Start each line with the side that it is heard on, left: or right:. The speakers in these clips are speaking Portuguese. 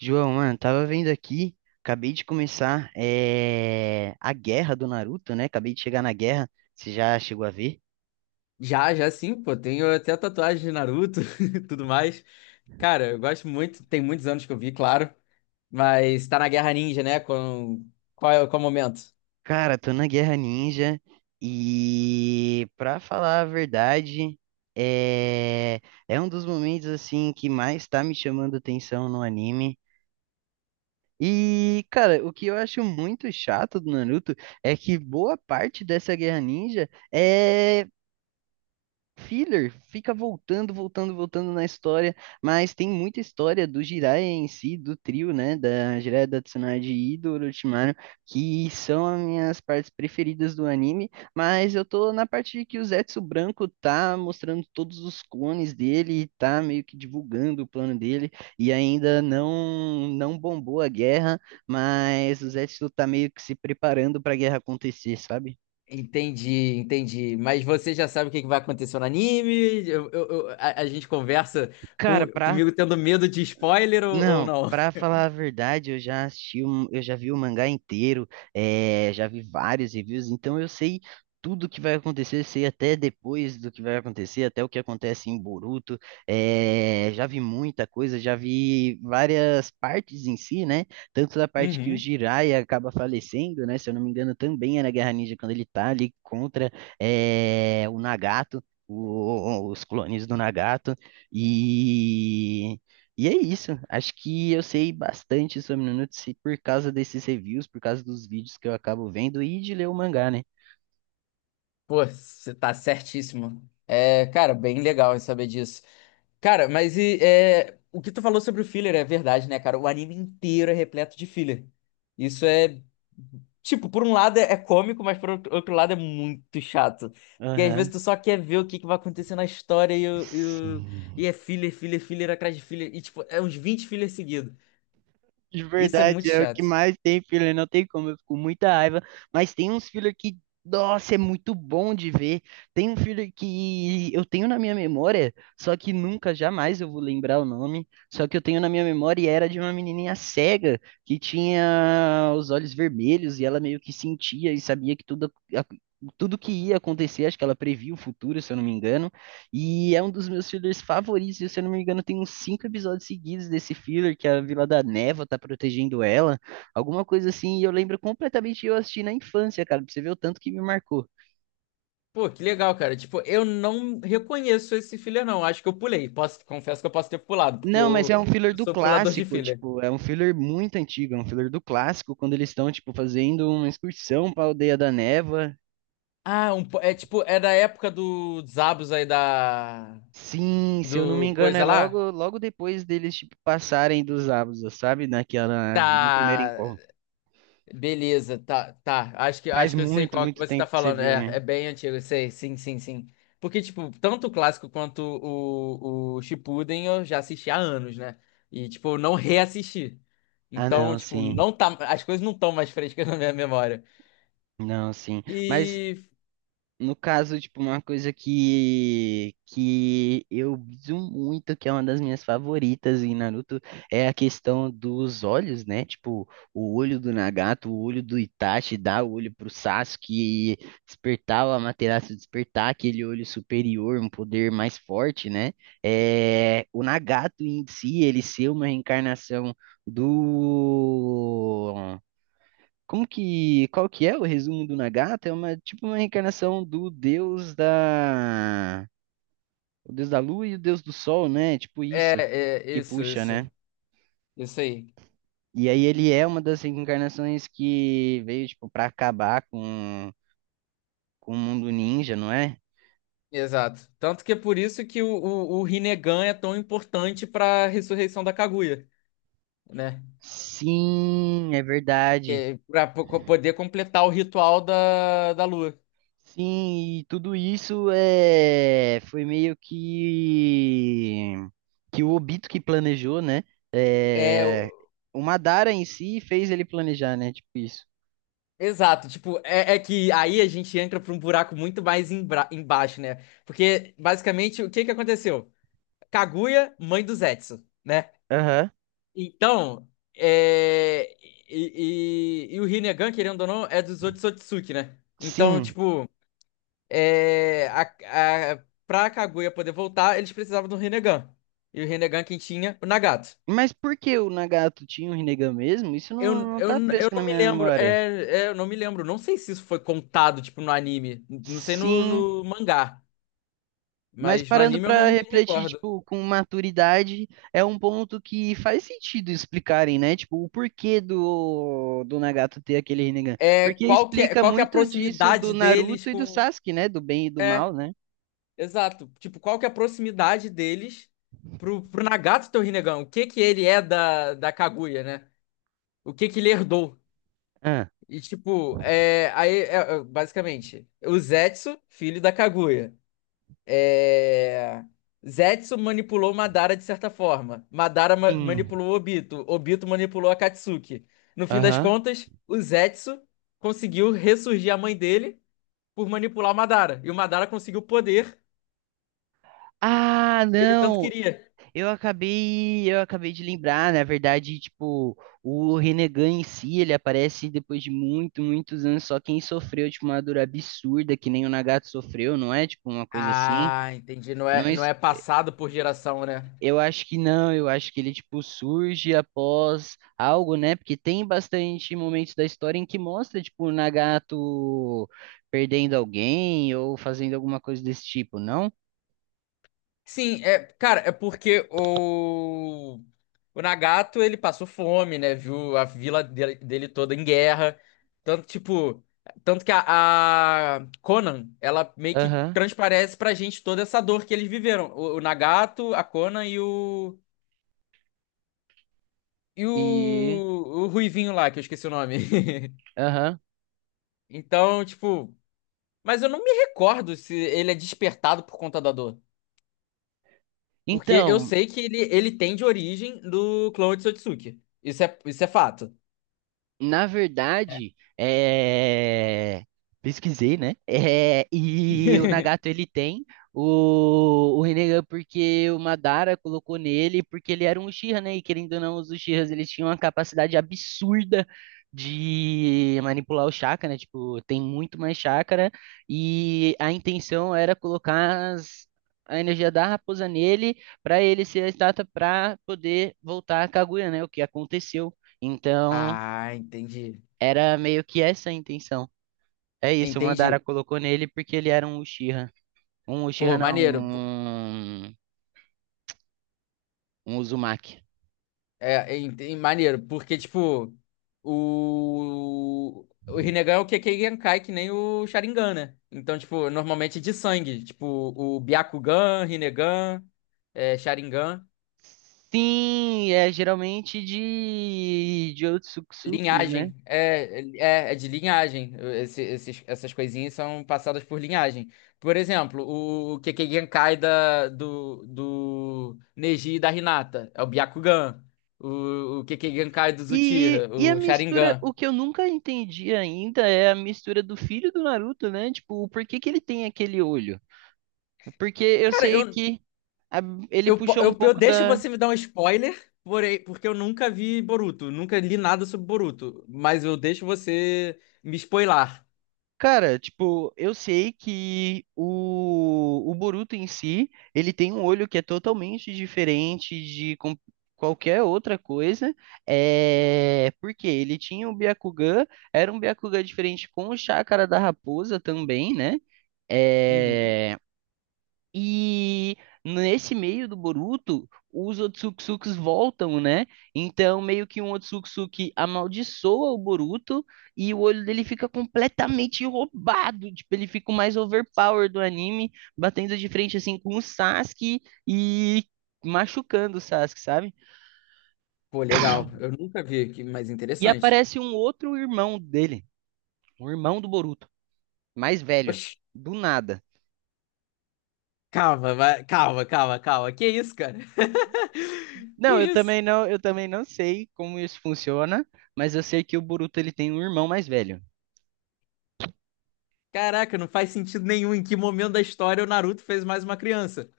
right: João, mano, tava vendo aqui, acabei de começar a guerra do Naruto, né? Acabei de chegar na guerra, você já chegou a ver?
left: Já, já sim, pô. Tenho até tatuagem de Naruto e tudo mais. Cara, eu gosto muito. Tem muitos anos que eu vi, claro. Mas tá na Guerra Ninja, né? Com... Qual é o momento?
right: Cara, tô na Guerra Ninja e, pra falar a verdade, é, é um dos momentos, assim, que mais tá me chamando atenção no anime. E, cara, o que eu acho muito chato do Naruto é que boa parte dessa Guerra Ninja é filler, fica voltando, voltando, voltando na história, mas tem muita história do Jiraiya em si, do trio, né, da Jiraiya, da Tsunade e do Orochimaru, que são as minhas partes preferidas do anime, mas eu tô na parte de que o Zetsu Branco tá mostrando todos os clones dele, tá meio que divulgando o plano dele, e ainda não bombou a guerra, mas o Zetsu tá meio que se preparando pra guerra acontecer, sabe?
left: Entendi, entendi. Mas você já sabe o que que vai acontecer no anime? A gente conversa
right: Cara,
left: com-
right: pra
left: comigo tendo medo de spoiler ou
right: Não,
left: não?
right: pra falar a verdade, eu já assisti, eu já vi o mangá inteiro, já vi vários reviews, então eu sei tudo o que vai acontecer, sei até depois do que vai acontecer, até o que acontece em Boruto. Já vi muita coisa, já vi várias partes em si, né? Tanto da parte que o
left: Uhum.
right: Jiraiya acaba falecendo, né? Se eu não me engano, também é na Guerra Ninja quando ele tá ali contra, o Nagato. Os clones do Nagato. E e é isso. Acho que eu sei bastante sobre Nanutsu por causa desses reviews, por causa dos vídeos que eu acabo vendo e de ler o mangá, né?
left: Pô, você tá certíssimo. É, cara, bem legal em saber disso. Cara, mas o que tu falou sobre o filler é verdade, né, cara? O anime inteiro é repleto de filler. Isso é. Tipo, por um lado é cômico, mas por outro lado é muito chato. Porque às vezes
right: Aham.
left: tu só quer ver o que que vai acontecer na história o- e
right: Sim.
left: é filler, filler, filler atrás de filler. E, tipo, é uns 20 fillers seguidos.
right: De
left: Isso é muito
right: verdade, é o que
left: chato.
right: mais tem filler, não tem como, eu fico com muita raiva, mas tem uns filler que, nossa, é muito bom de ver. Tem um filler que eu tenho na minha memória, só que nunca, jamais eu vou lembrar o nome, só que eu tenho na minha memória e era de uma menininha cega que tinha os olhos vermelhos e ela meio que sentia e sabia que tudo, tudo que ia acontecer, acho que ela previa o futuro, se eu não me engano. E é um dos meus fillers favoritos. Se eu não me engano, tem uns cinco episódios seguidos desse filler, que a Vila da Neva tá protegendo ela. Alguma coisa assim. E eu lembro completamente de eu assisti na infância, cara. Pra você ver o tanto que me marcou.
left: Pô, que legal, cara. Tipo, eu não reconheço esse filler, não. Acho que eu pulei. Posso, confesso que eu posso ter pulado, porque
right: Não, mas
left: eu,
right: é um filler
left: eu
right: do
left: sou pulador de
right: clássico,
left: filler.
right: tipo, é um filler muito antigo, é um filler do clássico, quando eles estão, tipo, fazendo uma excursão pra Aldeia da Neva.
left: Ah, é tipo, é da época do Zabos aí da
right: Sim, se eu não me
left: do
right: engano, é
left: coisa lá?
right: logo, logo depois deles, tipo, passarem dos Abusas, sabe? Naquela, no primeiro
left: Tá.
right: encontro.
left: Beleza, tá, tá. Acho que
right: Faz
left: acho que eu sei
right: muito,
left: qual que
right: muito
left: você tá
right: tempo que você
left: falando.
right: viu,
left: É,
right: né?
left: é bem antigo, eu sei. Sim, sim, sim. Porque tipo, tanto o clássico quanto o Shippuden eu já assisti há anos, né? E tipo, eu não reassisti.
right: Ah,
left: Então,
right: não,
left: tipo,
right: sim.
left: não tá, as coisas não estão mais frescas na minha memória.
right: Não, sim. Mas
left: E
right: no caso, tipo, uma coisa que eu biso muito, que é uma das minhas favoritas em Naruto, é a questão dos olhos, né? Tipo, o olho do Nagato, o olho do Itachi, dar o olho pro Sasuke e despertar o Amaterasu, despertar aquele olho superior, um poder mais forte, né? É, o Nagato em si, ele ser uma reencarnação do como que, qual que é o resumo do Nagata? É uma tipo uma reencarnação o deus da lua e o deus do sol, né? Tipo isso
left: é, é
right: que
left: isso,
right: puxa, né?
left: isso. Isso aí.
right: E aí ele é uma das reencarnações que veio tipo para acabar com o mundo ninja, não é?
left: Exato. Tanto que é por isso que o Rinnegan é tão importante para a ressurreição da Kaguya, né?
right: Sim, é verdade.
left: Que para poder completar o ritual da lua.
right: Sim, e tudo isso é, foi meio que o Obito que planejou, né?
left: É,
right: É,
left: o-
right: o Madara em si fez ele planejar, né? Tipo isso.
left: exato. Tipo, que aí a gente entra para um buraco muito mais embaixo, né? Porque basicamente o que que aconteceu? Kaguya, mãe do Zetsu, né?
right: Aham.
left: Então, é, e o Rinnegan, querendo ou não, é dos Otsutsuki, né? Então,
right: Sim,
left: tipo pra Kaguya poder voltar, eles precisavam do Rinnegan. E o Rinnegan quem tinha? O Nagato.
right: mas por que o Nagato tinha o Rinnegan mesmo? Isso
left: Eu,
right: não
left: eu,
right: tá
left: eu
right: fresco na
left: não me
right: minha
left: lembro,
right: memória.
left: eu não me lembro, não sei se isso foi contado, tipo, no anime, não sei no,
right: Sim.
left: no mangá,
right: Mas
left: mas no
right: parando
left: anime eu não
right: para
left: me
right: refletir,
left: recordo.
right: tipo, com maturidade, é um ponto que faz sentido explicarem, né? Tipo, o porquê do Nagato ter aquele Rinnegan.
left: É,
right: Porque explica
left: qual que é a
right: muito disso do
left: proximidade deles
right: Naruto e do
left: com...
right: Sasuke, né? Do bem e do
left: É,
right: mal, né?
left: exato, tipo, qual que é a proximidade deles pro Nagato ter o Rinnegan? O que que ele é da Kaguya, né? O que que ele herdou?
right: Ah,
left: E tipo, basicamente, o Zetsu, filho da Kaguya. É, Zetsu manipulou Madara de certa forma. Madara
right: sim.
left: manipulou Obito. Obito manipulou a Katsuki. No fim das
right: Aham.
left: contas, o Zetsu conseguiu ressurgir a mãe dele por manipular o Madara. E o Madara conseguiu o poder
right: Ah,
left: que ele tanto
right: não!
left: queria.
right: Eu acabei de lembrar, na verdade, tipo, o Rinnegan em si, ele aparece depois de muito, muitos anos, só quem sofreu, tipo, uma dor absurda, que nem o Nagato sofreu, não é? Tipo, uma coisa assim.
left: Ah, entendi. Não
right: Não,
left: é, não
right: es-
left: é passado por geração, né?
right: eu acho que não, eu acho que ele tipo surge após algo, né? Porque tem bastante momentos da história em que mostra tipo o Nagato perdendo alguém ou fazendo alguma coisa desse tipo, não?
left: Sim, é, cara, é porque o Nagato, ele passou fome, né? Viu a vila dele, dele toda em guerra. Tanto, tipo, tanto que a Conan, ela meio que
right: Aham.
left: transparece pra gente toda essa dor que eles viveram. O Nagato, a Conan e o e o,
right: E
left: o Ruivinho lá, que eu esqueci o nome.
right: aham.
left: Então, tipo, mas eu não me recordo se ele é despertado por conta da dor. Porque eu
right: Então,
left: sei que ele tem de origem do clone de Sotsuki. Isso é fato.
right: na verdade, é... Pesquisei, né? E o Nagato ele tem o Rinnegan porque o Madara colocou nele, porque ele era um Uchiha, né? E querendo ou não, os Uchihas eles tinham uma capacidade absurda de manipular o chakra, né? Tipo, tem muito mais chakra e a intenção era colocar a energia da raposa nele para ele ser a estátua para poder voltar a Kaguya, né? O que aconteceu. Então,
left: Ah, entendi.
right: era meio que essa a intenção. É isso, o
left: Entendi.
right: Madara colocou nele porque ele era um Uchiha. Um Uchiha
left: Pô,
right: não,
left: maneiro. Pô,
right: um Uzumaki.
left: é, entendi, maneiro, porque, tipo, O Rinnegan é o Kekkei Genkai, que nem o Sharingan, né? Então, tipo, normalmente é de sangue. Tipo, o Byakugan, Rinnegan, é, Sharingan.
right: Sim, é geralmente de Otsutsukis, né?
left: Linhagem, é de linhagem. Essas coisinhas são passadas por linhagem. Por exemplo, o Kekkei Genkai do Neji e da Hinata é o Byakugan. O Kekkei Genkai do Uchiha,
right: E a
left: o
right: mistura,
left: Sharingan.
right: o que eu nunca entendi ainda é a mistura do filho do Naruto, né? Tipo, por que que ele tem aquele olho? Porque eu
left: Cara,
right: sei
left: eu,
right: que a- ele
left: eu, po-
right: puxou um
left: eu, eu
right: pouco
left: deixo
right: da
left: você me dar um spoiler, porém, porque eu nunca vi Boruto, nunca li nada sobre Boruto, mas eu deixo você me spoilar.
right: Cara, tipo, eu sei que o Boruto em si, ele tem um olho que é totalmente diferente qualquer outra coisa, é, porque ele tinha o Byakugan, era um Byakugan diferente com o Chakra da Raposa também, né?
left: Uhum.
right: Eh, e nesse meio do Boruto, os Otsutsukis voltam, né? Então, meio que um Otsutsuki amaldiçoa o Boruto e o olho dele fica completamente roubado. Tipo, ele fica o mais overpower do anime, batendo de frente assim com o Sasuke e machucando o Sasuke, sabe?
left: Pô, legal. Eu nunca vi, que mais
right: E
left: interessante.
right: aparece um outro irmão dele, um irmão do Boruto, mais velho, do nada.
left: Calma, calma, calma, calma. Que isso, cara? Que
right: Não, eu
left: isso?
right: também não, eu também não sei como isso funciona, mas eu sei que o Boruto ele tem um irmão mais velho.
left: Caraca, não faz sentido nenhum em que momento da história o Naruto fez mais uma criança.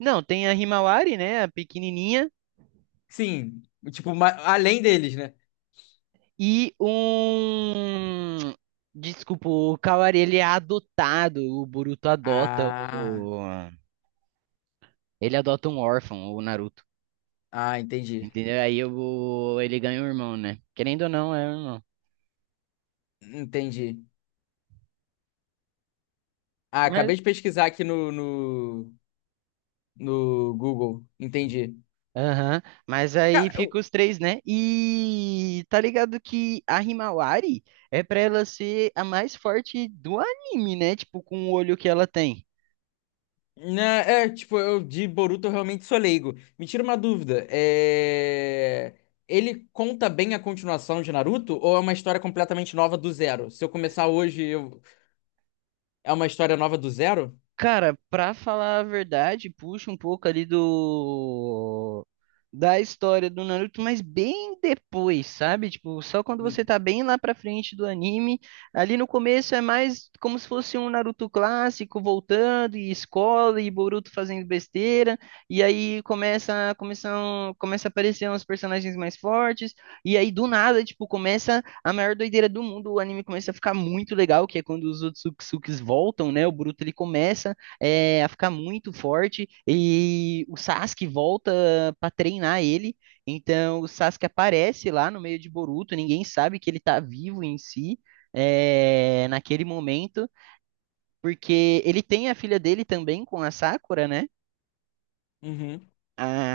right: Não, tem a Himawari, né, a pequenininha,
left: Sim, tipo, além deles, né?
right: e um Desculpa, o Kawari ele é adotado, o Boruto adota
left: Ah,
right: o ele adota um órfão, o Naruto.
left: entendi.
right: Entendeu? Aí eu, ele ganha um irmão, né? Querendo ou não, é um irmão.
left: Entendi. Ah,
right: Mas
left: acabei de pesquisar aqui no Google. Entendi.
right: Aham, mas aí
left: Cara,
right: fica os três, né? E tá ligado que a Himawari é pra ela ser a mais forte do anime, né? Tipo, com o olho que ela tem.
left: né, é, tipo, eu de Boruto eu realmente sou leigo. Me tira uma dúvida. É... Ele conta bem a continuação de Naruto ou é uma história completamente nova do zero? Se eu começar hoje, é uma história nova do zero?
right: Cara, pra falar a verdade, puxa um pouco ali do da história do Naruto, mas bem depois, sabe? Tipo, só quando você
left: Hum,
right: tá bem lá pra frente do anime, ali no começo é mais como se fosse um Naruto clássico voltando e escola e Boruto fazendo besteira, e aí começa a aparecer uns personagens mais fortes, e aí do nada, tipo, começa a maior doideira do mundo, o anime começa a ficar muito legal, que é quando os Otsutsukis voltam, né? O Boruto ele começa é, a ficar muito forte e o Sasuke volta para treinar ele. Então o Sasuke aparece lá no meio de Boruto, ninguém sabe que ele tá vivo em si. É, naquele momento, porque ele tem a filha dele também com a Sakura, né?
left: Uhum.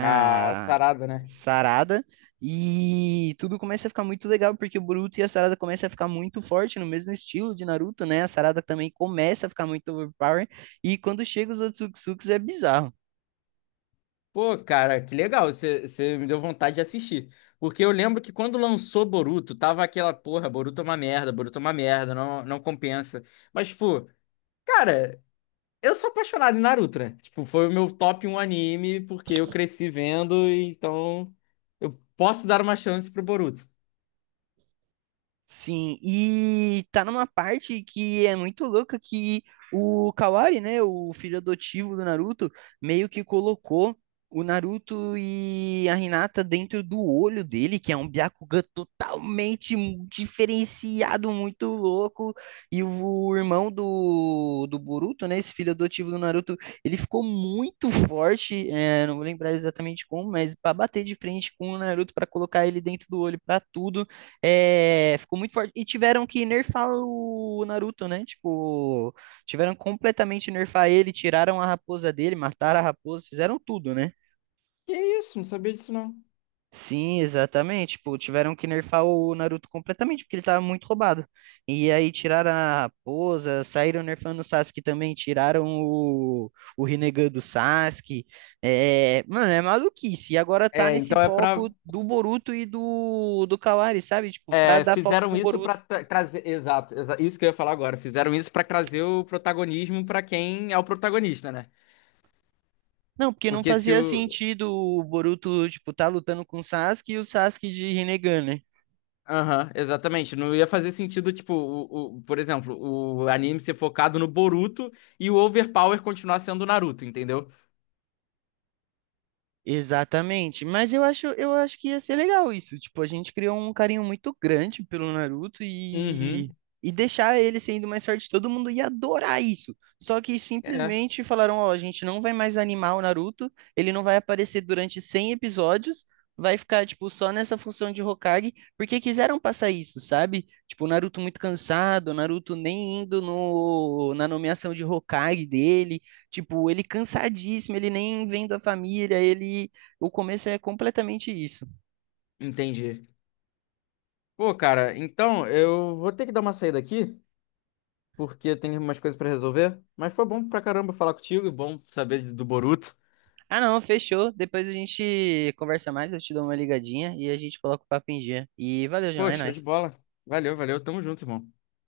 left: Ah, sarada, né?
right: Sarada e tudo começa a ficar muito legal porque o Boruto e a Sarada começam a ficar muito forte no mesmo estilo de Naruto, né? A Sarada também começa a ficar muito overpower e quando chega os Otsutsuki é bizarro.
left: Pô, cara, que legal. Você me deu vontade de assistir. Porque eu lembro que quando lançou Boruto, tava aquela porra, Boruto é uma merda, Boruto é uma merda, não, não compensa. Mas, tipo, cara. Eu sou apaixonado em Naruto, né? Tipo, foi o meu top um anime, porque eu cresci vendo, e então eu posso dar uma chance pro Boruto.
right: Sim, e tá numa parte que é muito louca que o Kawari, né, o filho adotivo do Naruto, meio que colocou o Naruto e a Hinata dentro do olho dele, que é um Byakugan totalmente diferenciado, muito louco. E o irmão do Boruto, né, esse filho adotivo do Naruto, ele ficou muito forte, é, não vou lembrar exatamente como, mas pra bater de frente com o Naruto, pra colocar ele dentro do olho, pra tudo. É, ficou muito forte. E tiveram que nerfar o Naruto, né? Tipo, tiveram completamente nerfar ele, tiraram a raposa dele, mataram a raposa, fizeram tudo, né?
left: Que isso, não sabia disso não.
right: Sim, exatamente. Tipo, tiveram que nerfar o Naruto completamente, porque ele tava muito roubado. E aí tiraram a raposa, saíram nerfando o Sasuke também, tiraram o Rinnegan do Sasuke. É, mano, é maluquice. E agora tá
left: É,
right: nesse
left: então é pra.
right: foco do Boruto e do Kawari, sabe? Tipo, pra
left: É,
right: dar foco
left: fizeram
right: pro
left: isso pra
right: Boruto.
left: trazer. Exato, isso que eu ia falar agora. Fizeram isso pra trazer o protagonismo pra quem é o protagonista, né?
right: Não, porque não
left: Porque se
right: fazia
left: o.
right: sentido o Boruto, tipo, tá lutando com o Sasuke e o Sasuke de Rinnegan, né?
left: Aham, exatamente. Não ia fazer sentido, tipo, por exemplo, o anime ser focado no Boruto e o Overpower continuar sendo o Naruto, entendeu?
right: Exatamente, mas eu acho que ia ser legal isso. Tipo, a gente criou um carinho muito grande pelo Naruto
left: Uhum.
right: e deixar ele sendo mais forte, todo mundo ia adorar isso. Só que
left: É.
right: simplesmente falaram: ó, a gente não vai mais animar o Naruto, ele não vai aparecer durante 100 episódios, vai ficar, tipo, só nessa função de Hokage, porque quiseram passar isso, sabe? Tipo, o Naruto muito cansado, o Naruto nem indo no, na nomeação de Hokage dele. Tipo, ele cansadíssimo, ele nem vem da família, ele. O começo é completamente isso.
left: Entendi. Pô, cara, então eu vou ter que dar uma saída aqui, porque eu tenho umas coisas pra resolver. Mas foi bom pra caramba falar contigo, e bom saber do Boruto.
right: Ah, não, fechou. Depois a gente conversa mais, eu te dou uma ligadinha e a gente coloca o papo em dia. E valeu, João,
left: Pô,
right: é
left: show de
right: nóis.
left: bola. Valeu, valeu. Tamo junto, irmão.